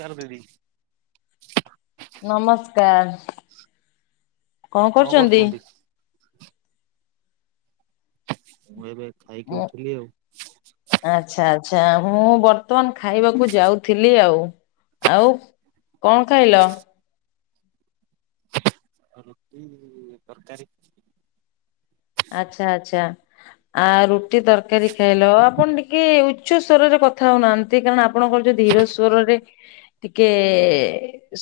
କର ଦିଦି। ନମସ୍କାର କଣ କରୁଚନ୍ତି? ମୁଁ ଏବେ ଖାଇକି ମୁଁ ଉଠିଲି ଆଉ। ଆଚ୍ଛା ଆଚ୍ଛା ମୁଁ ବର୍ତ୍ତମାନ ଖାଇବାକୁ ଯାଉଥିଲି ଆଉ। ଆଉ କଣ ଖାଇଲ? ରୁଟି ତରକାରୀ। ଆଚ୍ଛା ଆଚ୍ଛା ଆ ରୁଟି ତରକାରୀ ଖାଇଲ ଆପଣ ଟିକେ ଉଚ୍ଚ ସ୍ଵରରେ କଥା ହଉନାହାନ୍ତି କାରଣ ଆପଣଙ୍କର ଯୋଉ ଧୀର ସ୍ଵରରେ ଟିକେ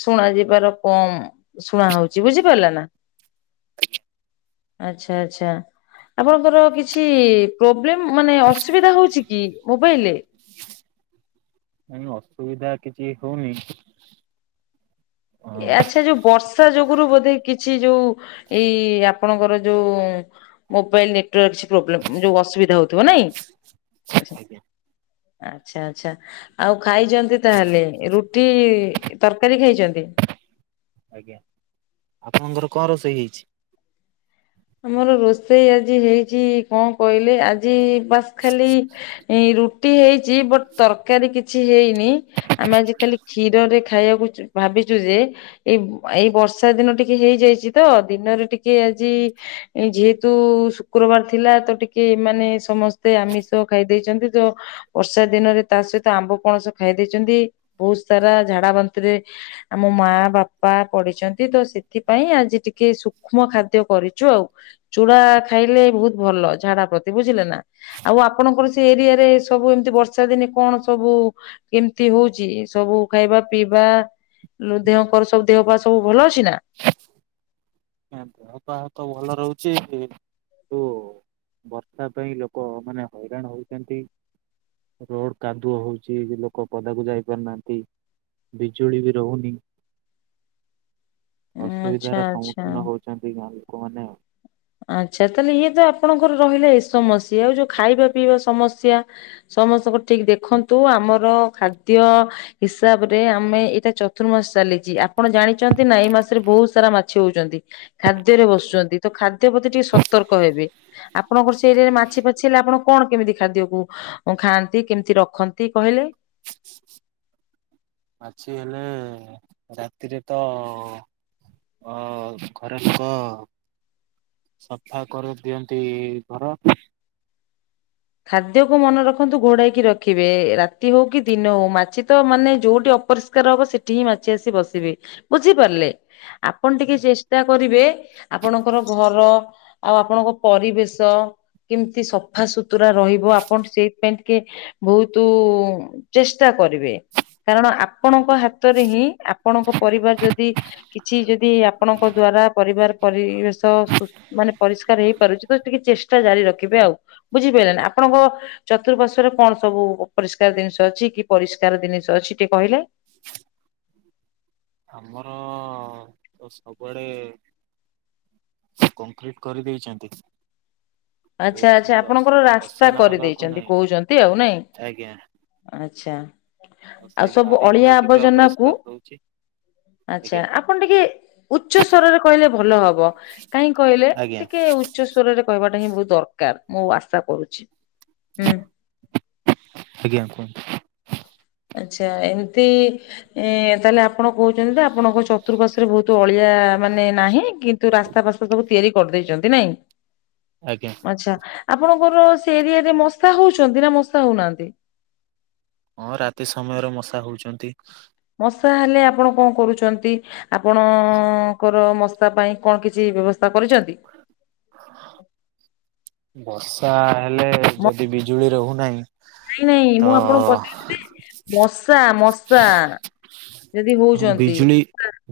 ଶୁଣା ଯିବାର କମ୍ ଶୁଣା ହଉଛି ବୁଝିପାରିଲ ନା। ଆଛା। ଆଛା ଆପଣଙ୍କର କିଛି ପ୍ରୋବ୍ଲେମ୍ ମାନେ ଅସୁବିଧା ହଉଚି କି ମୋବାଇଲରେ? ନାଇଁ ଅସୁବିଧା କିଛି ହଉନି। ଏ ହଁ ଆଚ୍ଛା ଯୋଉ ବର୍ଷା ଯୋଗୁରୁ ବୋଧେ କିଛି ଯୋଉ ଏଇ ଆପଣଙ୍କର ଯୋଉ ମୋବାଇଲ ନେଟୱାର୍କ କିଛି ପ୍ରୋବ୍ଲମ୍ ଯୋଉ ଅସୁବିଧା ହଉଥୁବ ନାଇଁ। ଆଜ୍ଞା। ଆଚ୍ଛା ଆଚ୍ଛା ଆଉ ଖାଇଚନ୍ତି ତାହେଲେ ରୁଟି ତରକାରୀ ଖାଇଚନ୍ତି। ଆଜ୍ଞା ଆପଣଙ୍କର କଣ ରୋଷେଇ ହେଇଛି? ଆମର ରୋଷେଇ ଆଜି ହେଇଛି କଁ କଇଲେ ଆଜି ବାସ୍ ଖାଲି ରୁଟି ହେଇଚି ବଟ୍ ତରକାରୀ କିଛି ହେଇ ନି ଆମେ ଆଜି ଖାଲି କ୍ଷୀରରେ ଖାଇବାକୁ ଭାବିଚୁ ଯେ ଏଇ ଏଇ ବର୍ଷା ଦିନ ଟିକେ ହେଇଯାଇଚି ତ ଦିନରେ ଟିକେ ଆଜି ଯେହେତୁ ଶୁକ୍ରବାର ଥିଲା ତ ଟିକେ ଏମାନେ ସମସ୍ତେ ଆମିଷ ଖାଇଦେଇଚନ୍ତି ତ। ବର୍ଷା ଦିନରେ ତା ସହିତ ଆମ୍ବ, ପଣସ ଖାଇ ଦେଇଚନ୍ତି ବହୁତ ସାରା ଝାଡା ବାନ୍ତିରେ ଆମ ମା ବାପା ପଡିିଚନ୍ତି ତ ସେଥିପାଇଁ ଆଜି ଟିକେ ସୂକ୍ଷ୍ମ ଖାଦ୍ୟ କରି ଚୁ ଆଉ ଚୁଡା ଖାଇଲେ ବହୁତୁ ଭଲ ଝାଡା ପ୍ରତି ବୁଝିଲେ ନା ଆଉ ଆପଣଙ୍କର ସେ ଏରିଆରେ ସବୁ ଏମିତି ବର୍ଷା ଦିନେ କଣ ସବୁ କେମିତି ହଉଚି ସବୁ ଖାଇବା ପିଇବା? ଲୋ ଦେହ କର ସବୁ ଦେହ ପା ସବୁ ଭଲ ଅଛି ନା? ଦେହ ପା ତ ଭଲ ରହୁଚି କି ନ୍ତୁ ବର୍ଷା ପାଇଁ ଲୋକମାନେ ହଇରାଣ ହଉଚନ୍ତି। ରୋଡ କାନ୍ଦୁଅ ହଉଚି ଲୋକ ପଦାକୁ ଯାଇ ପାରୁନାହାନ୍ତି। ବିଜୁଳି ବି ରହୁନି ଆଚ୍ଛା ଅସୁବିଧାର ସମୁ ଆଚ୍ଛା। ହଉଚନ୍ତି ଗାଁ ଲୋକମାନେ। ଆଚ୍ଛା ତାହେଲେ ଇଏ ତ ଆପଣଙ୍କର ରହିଲା ଏ ସମସ୍ୟା ଆଉ ଯୋଉ ଖାଇବା ପିଇବା ସମସ୍ୟା ସମସ୍ତଙ୍କ ଠିକ ଦେଖନ୍ତୁ ଆମର ଖାଦ୍ୟ ହିସାବ ରେ ଆମେ ଏଇଟା ଚତୁର୍ମାସ ଚାଲିଚି ଆପଣ ଜାଣିଚନ୍ତି ନା ଏଇ ମାସରେ ବହୁତୁ ସାରା ମାଛ ହଉଚନ୍ତି। ଖାଦ୍ୟରେ ବସୁଚନ୍ତି ତ ଖାଦ୍ୟ ପ୍ରତି ଟିକେ ସତର୍କ ହେବେ। ଆପଣଙ୍କର ସେ ଏରିଆରେ ମାଛି ପାଛି ହେଲେ ଆପଣ କଣ କେମିତି ଖାଦ୍ୟକୁ ଖାଆନ୍ତି କେମିତି ରଖନ୍ତି କହିଲେ? ମାଛି ହେଲେ ରାତିରେ ତ ଅ ଘରେ ଲୋକ ସଫା କରି ଦିଅନ୍ତି ଘର। ଖାଦ୍ୟକୁ ମନେ ରଖନ୍ତୁ ଘୋଡେଇକି ରଖିବେ ରାତି ହଉ କି ଦିନ ହଉ ମାଛି ତ ମାନେ ଯୋଉଠି ଅପରି ଷ୍କାର ହବ ସେଠି ହିଁ ମାଛି ଆସି ବସିବେ ବୁଝିପାରିଲେ ଆପଣ ଟିକେ ଚେଷ୍ଟା କରିବେ ଆପଣଙ୍କର ଘର ଆଉ ଆପଣଙ୍କ ପରିବେଶ କେମିତି ସଫା ସୁତୁରା ରହିବ ଆପଣ ସେଇପାଇଁ କିଏ ବହୁତୁ ଚେଷ୍ଟା କରିବେ କାରଣ ଆପଣଙ୍କ ଆଜ୍ଞା। ହା ତରେ ହିଁ ଆପଣଙ୍କ ପରିବାର ଯଦି କିଛି ଯଦି ଆପଣଙ୍କ ଦ୍ଵାରା ପରିବାର ପରିବେଶ ସୁ ମାନେ ପରିଷ୍କାର ହେଇପାରୁଚି ତ ଟିକେ ଚେଷ୍ଟା ଜାରି ରଖିବେ ଆଉ ବୁଝିପାଇଲେ ନା? ଆପଣଙ୍କ ଚତୁଃପାର୍ଶ୍ଵରେ କଣ ସବୁ ଅପରିଷ୍କାର ଦିନିଷ ଅଛି କି ପରିଷ୍କାର ଦିନିଷ ଅଛି ଟିଏ କହିଲେ। ଆମର ତ ସବୁଆଡ଼େ କଂକ୍ରିଟ କରିଦେଇଚନ୍ତି। ଆଚ୍ଛା ଆଚ୍ଛା ଆପଣଙ୍କର ରାସ୍ତା ଅସନା ହବାକୁ କରିଦେଇଚନ୍ତି ନାହିଁ। କୋହୁଚନ୍ତି ଆଉ, ନାଇଁ? ଆଜ୍ଞା ଆଚ୍ଛା ସେଇ ଆଉ ସବୁ ବାରି ଘର ଅଳିଆ ଟିକେ ଆବର୍ଜନାକୁ ଅପରିଷ୍କାର ରହୁଛି। ଆଚ୍ଛା ଆଜ୍ଞା ଆପଣ ଟିକେ ଉଚ୍ଚ ସ୍ବରରେ କହିଲେ ଭଲ ହବ। କାହିଁ କହିଲେ ଆଜ୍ଞା ଟିକେ ଉ ଚ୍ଚ ସ୍ବରରେ କହିବାଟା ହିଁ ବୋହୁ ଦରକାର ମୁଁ ଆଶା କରୁଚି ହୁଁ। ଆଜ୍ଞା କୁହଁ। ଆଚ୍ଛା ଏମତି ଇଁ ତାହେଲେ ଆ ପଣ କୋହୁଚନ୍ତି ତେ ଆପଣଙ୍କ ଚତୁଃପାର୍ଶ୍ଵରେ ବୋହୁତୁ ଅଳିଆ ମାନେ ନାହିଁ କିନ୍ତୁ ରାସ୍ତା ପାସ୍ତା ସବୁ ତିଆରି କରିଦେଇଚନ୍ତି, ନାଇଁ? ଆଜ୍ଞା। ଆଚ୍ଛା ଆପଣଙ୍କର ସେ ଏରିଆରେ ମଶା ହୋଉଚନ୍ତି ନାଁ ମଶା ହୋଉନାହାନ୍ତି? ହଁ ରାତି ସମୟରେ ମଶା ହୋଉଚନ୍ତି। ମଶା ହେଲେ ଆପଣ କଁ କରୁଛନ୍ତି ଆପଣଙ୍କର ମ ଶା ପାଇଁ କଣ କିଛି ବ୍ୟବସ୍ଥା କରିଚନ୍ତି? ବର୍ଷା ହେଲେ ମ- ଯଦି ବିଜୁଳି ରହୁନାହିଁ ନାଇଁ ନାଇଁ ତ ମୁଁ ଆପଣଙ୍କୁ ପଚାରୁଚି ଯେ ମଶା ମଶା। ଯଦି ହୋଉଚନ୍ତି। ବିଜୁଳି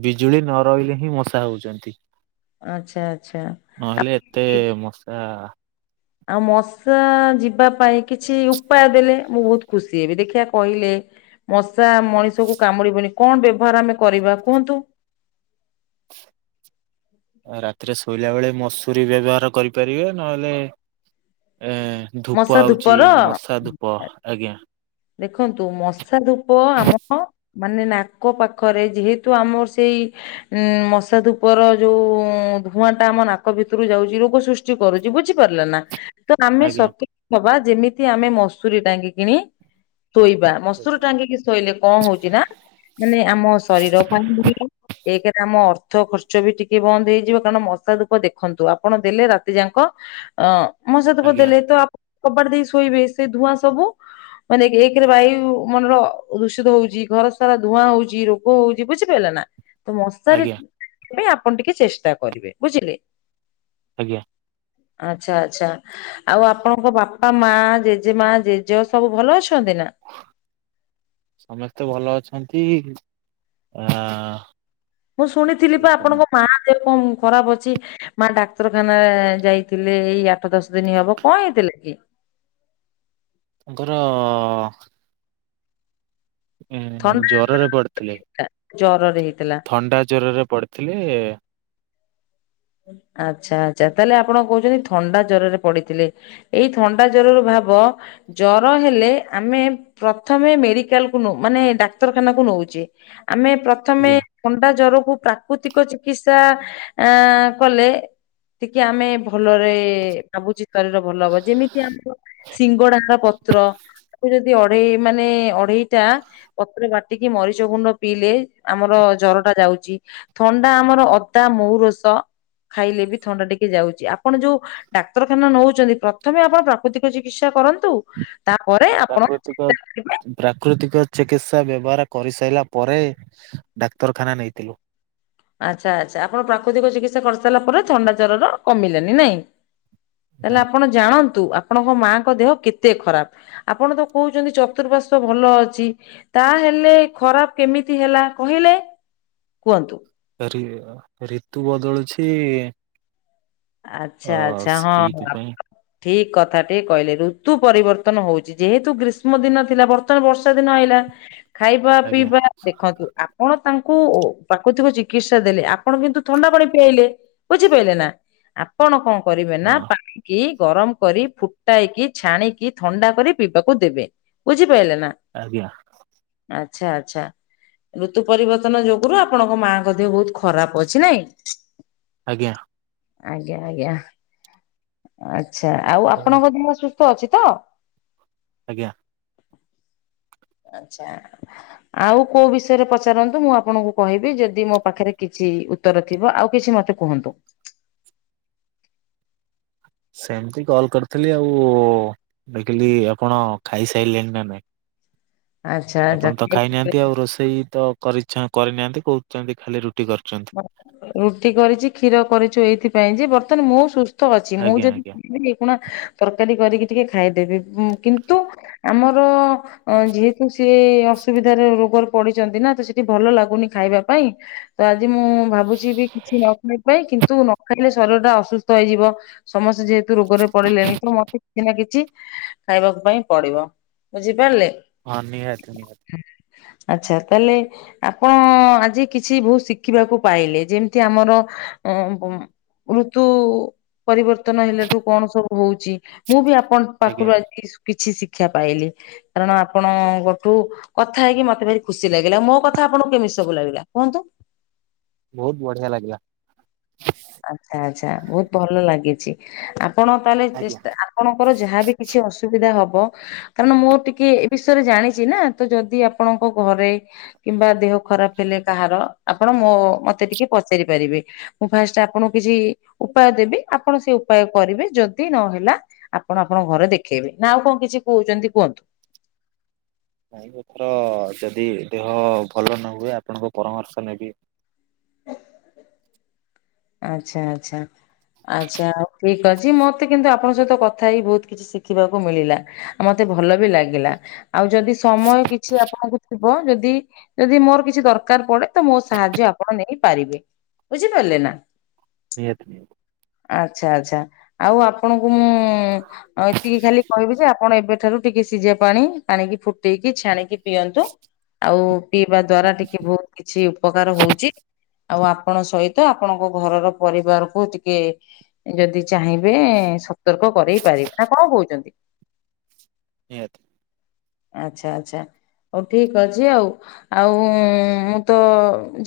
ବିଜୁଳି ନ ରହିଲେ ହିଁ ମଶା ହୋଉଚନ୍ତି। ଆଚ୍ଛା ଆଚ୍ଛା। ନହେଲେ ଆପଣ ଏତେ ମଶା ଆଉ ମଶା ଯିବା ପାଇଁ କିଛି ଉପାୟ ଦେଲେ ମୁଁ ବୋହୁତ ଖୁସି ହେବି ଦେଖିଆ କହିଲେ। ମଶା ମଣିଷକୁ କାମୁଡି଼ବନି କଁ ବ୍ୟବହାର ଆମେ କରିବା କୁହନ୍ତୁ। ଅ ରାତିରେ ଶୋଇଲା ବେଳେ ମଶୁରୀ ବ୍ୟବହାର କରିପାରିବେ ନହେଲେ ଏ ଧୂପ ମଶା ଆଉଚି ଧୂପର ମଶା ଧୂପ ଆଜ୍ଞା। ଦେଖନ୍ତୁ ମଶା ଧୂପ ଆମ ମାନେ ନାକ ପାଖରେ ଯେହେତୁ ଆମର ସେଇ ଉଁ ମଶା ଧୂପର ଯୋଉ ଧୂଆଁଟା ଆମ ନାକ ଭିତୁରୁ ଯାଉଚି ରୋଗ ସୃଷ୍ ଚି କରୁଚି ବୁଝିପାରିଲେ ନା ତ ଆମେ ଆଜ୍ଞା। ସକି ନବା ଯେମିତି ଆମେ ମଶୁରୀ ଟାଙ୍ଗିକିଣି ଶୋଇବା ମଶୁରୀ ଟାଙ୍ଗିକି ଶୋଇଲେ କଁ ହୋଉଚି ନାଁ ମାନେ ଆମ ଶରୀର ପାଇଁ ଏକଜରେ ଆମ ଅର୍ଥ ଖର୍ଚ୍ଚ ବି ଟିକେ ବନ୍ଦ ହେଇଯିବ କାଣ ମଶା ଧୂପ ଦେଖନ୍ତୁ ଆପଣ ଦେଲେ ରାତିଯାଙ୍କ ଅ ମଶା ଧୂପ ଆଜ୍ଞା ଦେଲେ ତ ଆପ କବାଟ ଦେଇ ଶୋଇବେ ସେ ଧୂଆଁ ସବୁ ମାନେ ଏକ୍ ଏକେରେ ବାୟୁ ମନର ରୁଶିତ ହୋଉଚି ଘର ସାରା ଧୂଆଁ ହୋଉଚି ରୋଗ ହୋଉଚି ବୁଝିପାଇଲେ ନାଁ? ତ ମଶାରୀ ଆଜ୍ଞା ଏବେ ଆପଣ ଟିକେ ଚେଷ୍ଟା କରିବେ ବୁଝିଲେ? ଆଜ୍ଞା। ଆଚ୍ଛା ଆଚ୍ଛା। ଆଉ ଆପଣଙ୍କ ବାପା ମା ଜେଜେମା ଜେଜେ ସବୁ ଭଲ ଅଛନ୍ତି ନାଁ? ସମସ୍ତେ ଭଲ ଅଛନ୍ତି କା ଆ ମୁଁ ଶୁଣିଥିଲି ପା ଆପଣଙ୍କ ତାଙ୍କର ମା ଦେହ ଉଁ ଖରାପ ଅଛି। ମା ଡାକ୍ତରଖାନା ଯାଇଥିଲେ ଏଇ ଆଠ ଦଶ ଦିନି ହେବ। କଁ ହେଇଥିଲା କି? ତାଙ୍କର ଏଁ ଥଣ୍ଡା ଜରରେ ପଡ଼ିଥିଲେ। ଜରରେ ହେଇଥିଲା? ଅଣ୍ଡା ଜ୍ୱରରେ ପଡ଼ିଥିଲେ। ଆଚ୍ଛା ଆଚ୍ଛା, ତାହେଲେ ଆପଣ କହୁଛନ୍ତି, ଥଣ୍ଡା ଜ୍ୱରରେ ପଡିଥିଲେ। ଏଇ ଥଣ୍ଡା ଜ୍ୱରରୁ ଭାବ ଜର ହେଲେ ଆମେ ପ୍ରଥମେ ମେଡିକାଲ କୁ ମାନେ ଡାକ୍ତରଖାନା କୁ ନଉଛେ। ଆମେ ପ୍ରଥମେ ଆଜ୍ଞା ଥଣ୍ଡା ଜ୍ୱରକୁ ପ୍ରାକୃତିକ ଚିକିତ୍ସା ଆଁ କଲେ, ଟିକେ ଆମେ ଭଲରେ ଭାବୁଛି ଶରୀର ଭଲ ହବ। ଯେମିତି ଆମର ସିଙ୍ଗଡାହାର ପତ୍ର। ତାକୁ ଯଦି ଅଢେଇ ମାନେ ଅଢେଇଟା ପତ୍ର ବାଟ୍ ଟିକି ମରିଚ ଗୁଣ୍ଡ ପିଇଲେ, ଆମର ଜର ଟା ଯାଉଚି। ଥଣ୍ଡା ଆମର ଅଦା ମଉ ରସ ଖାଇଲେ ବି ଥଣ୍ଡା ଟିକେ ଯାଉଛି। ଆପଣ ଯୋଉ ଡାକ୍ତରଖାନା ନଉଚନ୍ତି। ପ୍ରଥମେ ଆପଣ ପ୍ରାକୃତିକ ଚିକିତ୍ସା କରନ୍ତୁ। ତାପରେ ଆଉ ଆପଣ ତାକୁ ଏତିକ ପ୍ରାକୃତିକ ଚିକିତ୍ସା ବ୍ୟବହାର କରିସାଇଲା ପରେ, ଡାକ୍ତରଖାନା ନେଇଥିଲୁ। ଆଚ୍ଛା ଆଚ୍ଛା, ଆପଣ ପ୍ରାକୃତିକ ଚିକିତ୍ସା କରିସାରିଲା ପରେ, ଥଣ୍ଡା ଜ୍ୱରର କମିଲାନି ନାଇଁ। ତାହେଲେ ନାଇଁ ଆପଣ ଜାଣନ୍ତୁ, ଆପଣଙ୍କ ମାଆଙ୍କ ଦେହ କେତେ ଖରାପ? ଆପଣ ତ କହୁଛନ୍ତି, ଚତୁରପାର୍ଶ୍ୱ ଭଲ ଅଛି। ତାହେଲେ, ଖରାପ କେମିତି ହେଲା, କହିଲେ କୁହନ୍ତୁ? ରି ଅ ଋତୁ ବଦଳୁଛି। ଅ ଆଛା ଆଛା, ହଁ, ହଁ। ସେଇଥିପାଇଁ ଠିକ୍ କଥାଟି କହିଲେ ଋତୁ ପରିବର୍ତ୍ତନ ହଉଛି ଯେହେତୁ ଗ୍ରୀଷ୍ମ ଦିନ ଥିଲା। ବର୍ତ୍ତ ର୍ତ୍ତମାନ ବର୍ଷା ଦିନ ଆଇଲା। ଖାଇବା ଆଜ୍ଞା ପିଇବା ଦେଖନ୍ତୁ, ଆପଣ ତାଙ୍କୁ ପ୍ରାକୃତିକ ଚିକିତ୍ସା ଦେଲେ। ଆପ୍ ଆପଣ କିନ୍ତୁ ଥଣ୍ଡା ପାଣି ପିଆଇଲେ, ବୁଝିପାଇଲେ ନା! ଆପଣ କଣ କରିବେ ନା ହଁ ପାଣି କି ଗରମ କରି ଫୁଟାଇକି, ଛାଣିକି, ଥଣ୍ଡା କରି ପିଇବାକୁ ଦେବେ। ବୁଝିପାଇଲେ ନା! ଆଜ୍ଞା। ଆଚ୍ଛା, ଆଚ୍ଛା। ଋତୁ ପରିବର୍ତ୍ତନ ଯୋଗୁରୁ, ଆପଣଙ୍କ ମା'ଙ୍କ ଦେହ ବହୁତ ଖରାପ ଅଛି ନାଇଁ? ଆଜ୍ଞା। ଆଜ୍ଞା, ଆଜ୍ଞା, ଆଚ୍ଛା, ଆଉ ଆପଣଙ୍କ ଦେହ ସୁସ୍ଥ ଅଛି ତ? ଆଜ୍ଞା। ଆଛା। ଆଉ, କୋଉ ବିଷୟରେ ପଚାରନ୍ତୁ? ମୁଁ ଆପଣଙ୍କୁ କହିବି, ଯଦି ମୋ ପାଖରେ କିଛି ଉତ୍ତର ଥିବ। ଆଉ କିଛି ମତେ କୁହନ୍ତୁ। ସେମିତି କଲ୍ କରିଥିଲି ଆଉ-ଉ। ଦେଖିଲି ଆପଣ ଖାଇସାଇଲେଣି ନା ନାଇଁ? ଆଚ୍ଛା ଆଚ୍ଛା। ଆପଣ ତ ଖାଇନାହାନ୍ତି। ଆଉ ରୋଷେଇ ତ କରିଛା କରିନାହାନ୍ତି, କହୁଛନ୍ତି ଖାଲି ରୁଟି କରୁଛନ୍ତି। ରୁଟି କରିଛି କ୍ଷୀର କରିଛୁ, ଏଇଥିପାଇଁ ଯେ ବର୍ତ୍ତମାନ ମୁଁ ସୁସ୍ ତ ଅଛି, ମୁଁ ଆଜ୍ଞା ଆଜ୍ଞା ଯଦି [inaudible] କୁଣା ତରକାରୀ କରିକି ଟିକେ ଖାଇଦେବି। କିନ୍ତୁ ଆମର ଅ ଯେହେତୁ ସିଏ ଅସୁବିଧାରେ ରୋଗରେ ପଡିଛନ୍ତି ନା, ତ ସେଠି ଭଲ ଲାଗୁନି ଖାଇବା ପାଇଁ। ଆଜି ମୁଁ ଭାବୁଛି ବି କିଛି ନ ଖାଇ ପାଇଁ, କିନ୍ତୁ ନ ଖାଇଲେ ଶରୀର ଟା ଅସୁସ୍ଥ ହେଇଯିବ। ସମସ୍ତେ ଯେହେତୁ ରୋଗରେ ପଡିଲେଣି। ତ, ମତେ କିଛି ନା କିଛି ଖାଇବାକୁ ପାଇଁ ପଡିବ। ବୁଝିପାରିଲେ! ହଁ, ନିହାତି, ନିହାତି। ଆଚ୍ଛା, ତାହେଲେ ଆପଣ ଆଜି କିଛି, ବହୁତ ଶିକ୍ ଶିଖିବାକୁ ପାଇଲେ ଯେମିତି ଆମର ଅଁ ପମ୍ ଋତୁ ପରିବର୍ତ୍ତନ ହେଲେଠୁ, କଣ ସବୁ ହଉଛି? ମୁଁ, ବି ଆପଣଙ୍କ ଆଜ୍ଞା ପାଖରୁ ଆଜି କିଛି ଶିକ୍ଷା ପାଇଲି। କାରଣ ଆପଣ ଗୋଠୁ କଥା ହେଇକି ମତେ ଭାରି ଖୁସି ଲାଗିଲା ମୋ କଥା ଆପଣଙ୍କୁ କେମିତି ସବୁ ଲାଗିଲା କୁହନ୍ତୁ? ବହୁତ୍ ବଢିଆ ଲାଗିଲା। ଆଛା ଆଛା ବହୁତ୍ ଭଲ ଲାଗିଛି ଆପଣ ତାହେଲେ ଆଜ୍ଞା। ଚେଷ୍ଟା ଆ ଆପଣଙ୍କର ଯାହାବି କିଛି ଅସୁବିଧା ହବ କାରଣ ମୁଁ ଟିକେ ଏ ବିଷୟରେ ଜାଣିଛି ନା ତ ଯଦି ଆପଣଙ୍କ ଘରେ କିମ୍ବା ଦେହ ଖରାପ ହେଲେ କାହାର ଆପଣ ମୋ ମତେଟିକେ ପଚାରି ପାରିବେ ମୁଁ ଫାଷ୍ଟେ ଆପ୍ ପଣୁ କିଛି ଉପାୟ ଦେବି ଆପଣ ସେ ଉପାୟ କରିବେ ଯଦି ନହେଲା ଆପଣ ଆପଣଙ୍କ ଘରେ ଦେଖେଇବେ ନା ଆଉ କଣ କିଛି କହୁଛନ୍ତି କୁହନ୍ତୁ। ନାଇଁ ଏଥର ଯଦି ଦେହ ଭଲ ନ ହୁଏ ଆପଣଙ୍କ ପରାମର୍ଶ ନେବି। ଆଛା ଆଛା। ଆଚ୍ଛା ଆଉ ଠିକ ଅଛି ମତେ କିନ୍ତୁ ଆପଣଙ୍କ ସହିତ କଥା ହେଇକି ବହୁତ କିଛି ଶିଖିବାକୁ ମିଳିଲା। ଆ ମତେ ଭଲ ବି ଲାଗିଲା ଆଉ ଯଦି ସମୟ କିଛି ଆପଣଙ୍କୁ ଥି ବ ଯଦି ଯଦି ମୋର କିଛି ଦରକାର ପଡେ ତ ମୋ ସାହାଯ୍ୟ ଆପଣ ନେଇ ପାରିବେ। ବୁଝିପାରିଲେ ନା। ନିହାତି ନିହାତି। ଆଚ୍ଛା ଆଚ୍ଛା ଆଉ ଆପଣଙ୍କୁ ମୁଁ ଏତିକି ଖାଲି କହିବି ଯେ ଆପଣ ଏବେ ଠାରୁ ଟିକେ ସିଝା ପାଣି ପାଣିକି ଫୁଟେଇକି ଛାଣିକି ପିଅନ୍ତୁ। ଆଉ ପିଇବା ଦ୍ଵାରା ଟିକେ ବହୁତ କିଛି ଉପକାର ହଉଚି। ଆଉ ଆପଣ ସହିତ ଆପଣଙ୍କ ଘରର ପରିବାରକୁ ଟି ଟିକେ ଯଦି ଚାହିଁବେ ସତର୍କ କରରେଇ ପାରିବେ ନା କଣ କହୁଛନ୍ତି। ନିହାତି। ଆଚ୍ଛା ଆଚ୍ଛା ହଉ ଠିକ ଅଛି ଆଉ ଆଉ ମୁଁ ତ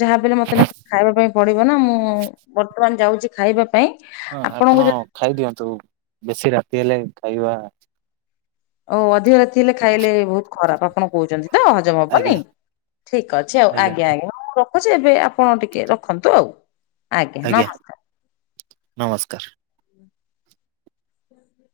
ଯାହାବି ହେଲେ ମତେ ଏନା ଖାଇବା ପାଇଁ ପଡିବ ନା ମୁଁ ବର୍ତ୍ତମାନ ଯାଉଚି ଖାଇବା ପାଇଁ। ହଁ ଆପଣଙ୍କୁ ଆପଣ ଯଦି ଖାଇଦିଅନ୍ତୁ ବେଶୀ ରାତି ହେଲେ ଖାଇବା ଓ ଅଧିକ ରାତି ହେଲେ ଖାଇଲେ ବହୁତ ଖରାପ ଆପଣ କହୁଛନ୍ତି ତ ହଜମ ହବନି। ଆଜ୍ଞା ଠିକ ଅଛି ଆଉ ଆଜ୍ଞା ଆଜ୍ଞା ମୁଁ ରଖୁଚି ଏବେ ଆପଣ ଟିକେ ରଖନ୍ତୁ ଆଉ? ଆଜ୍ଞା ନମସ୍କାର।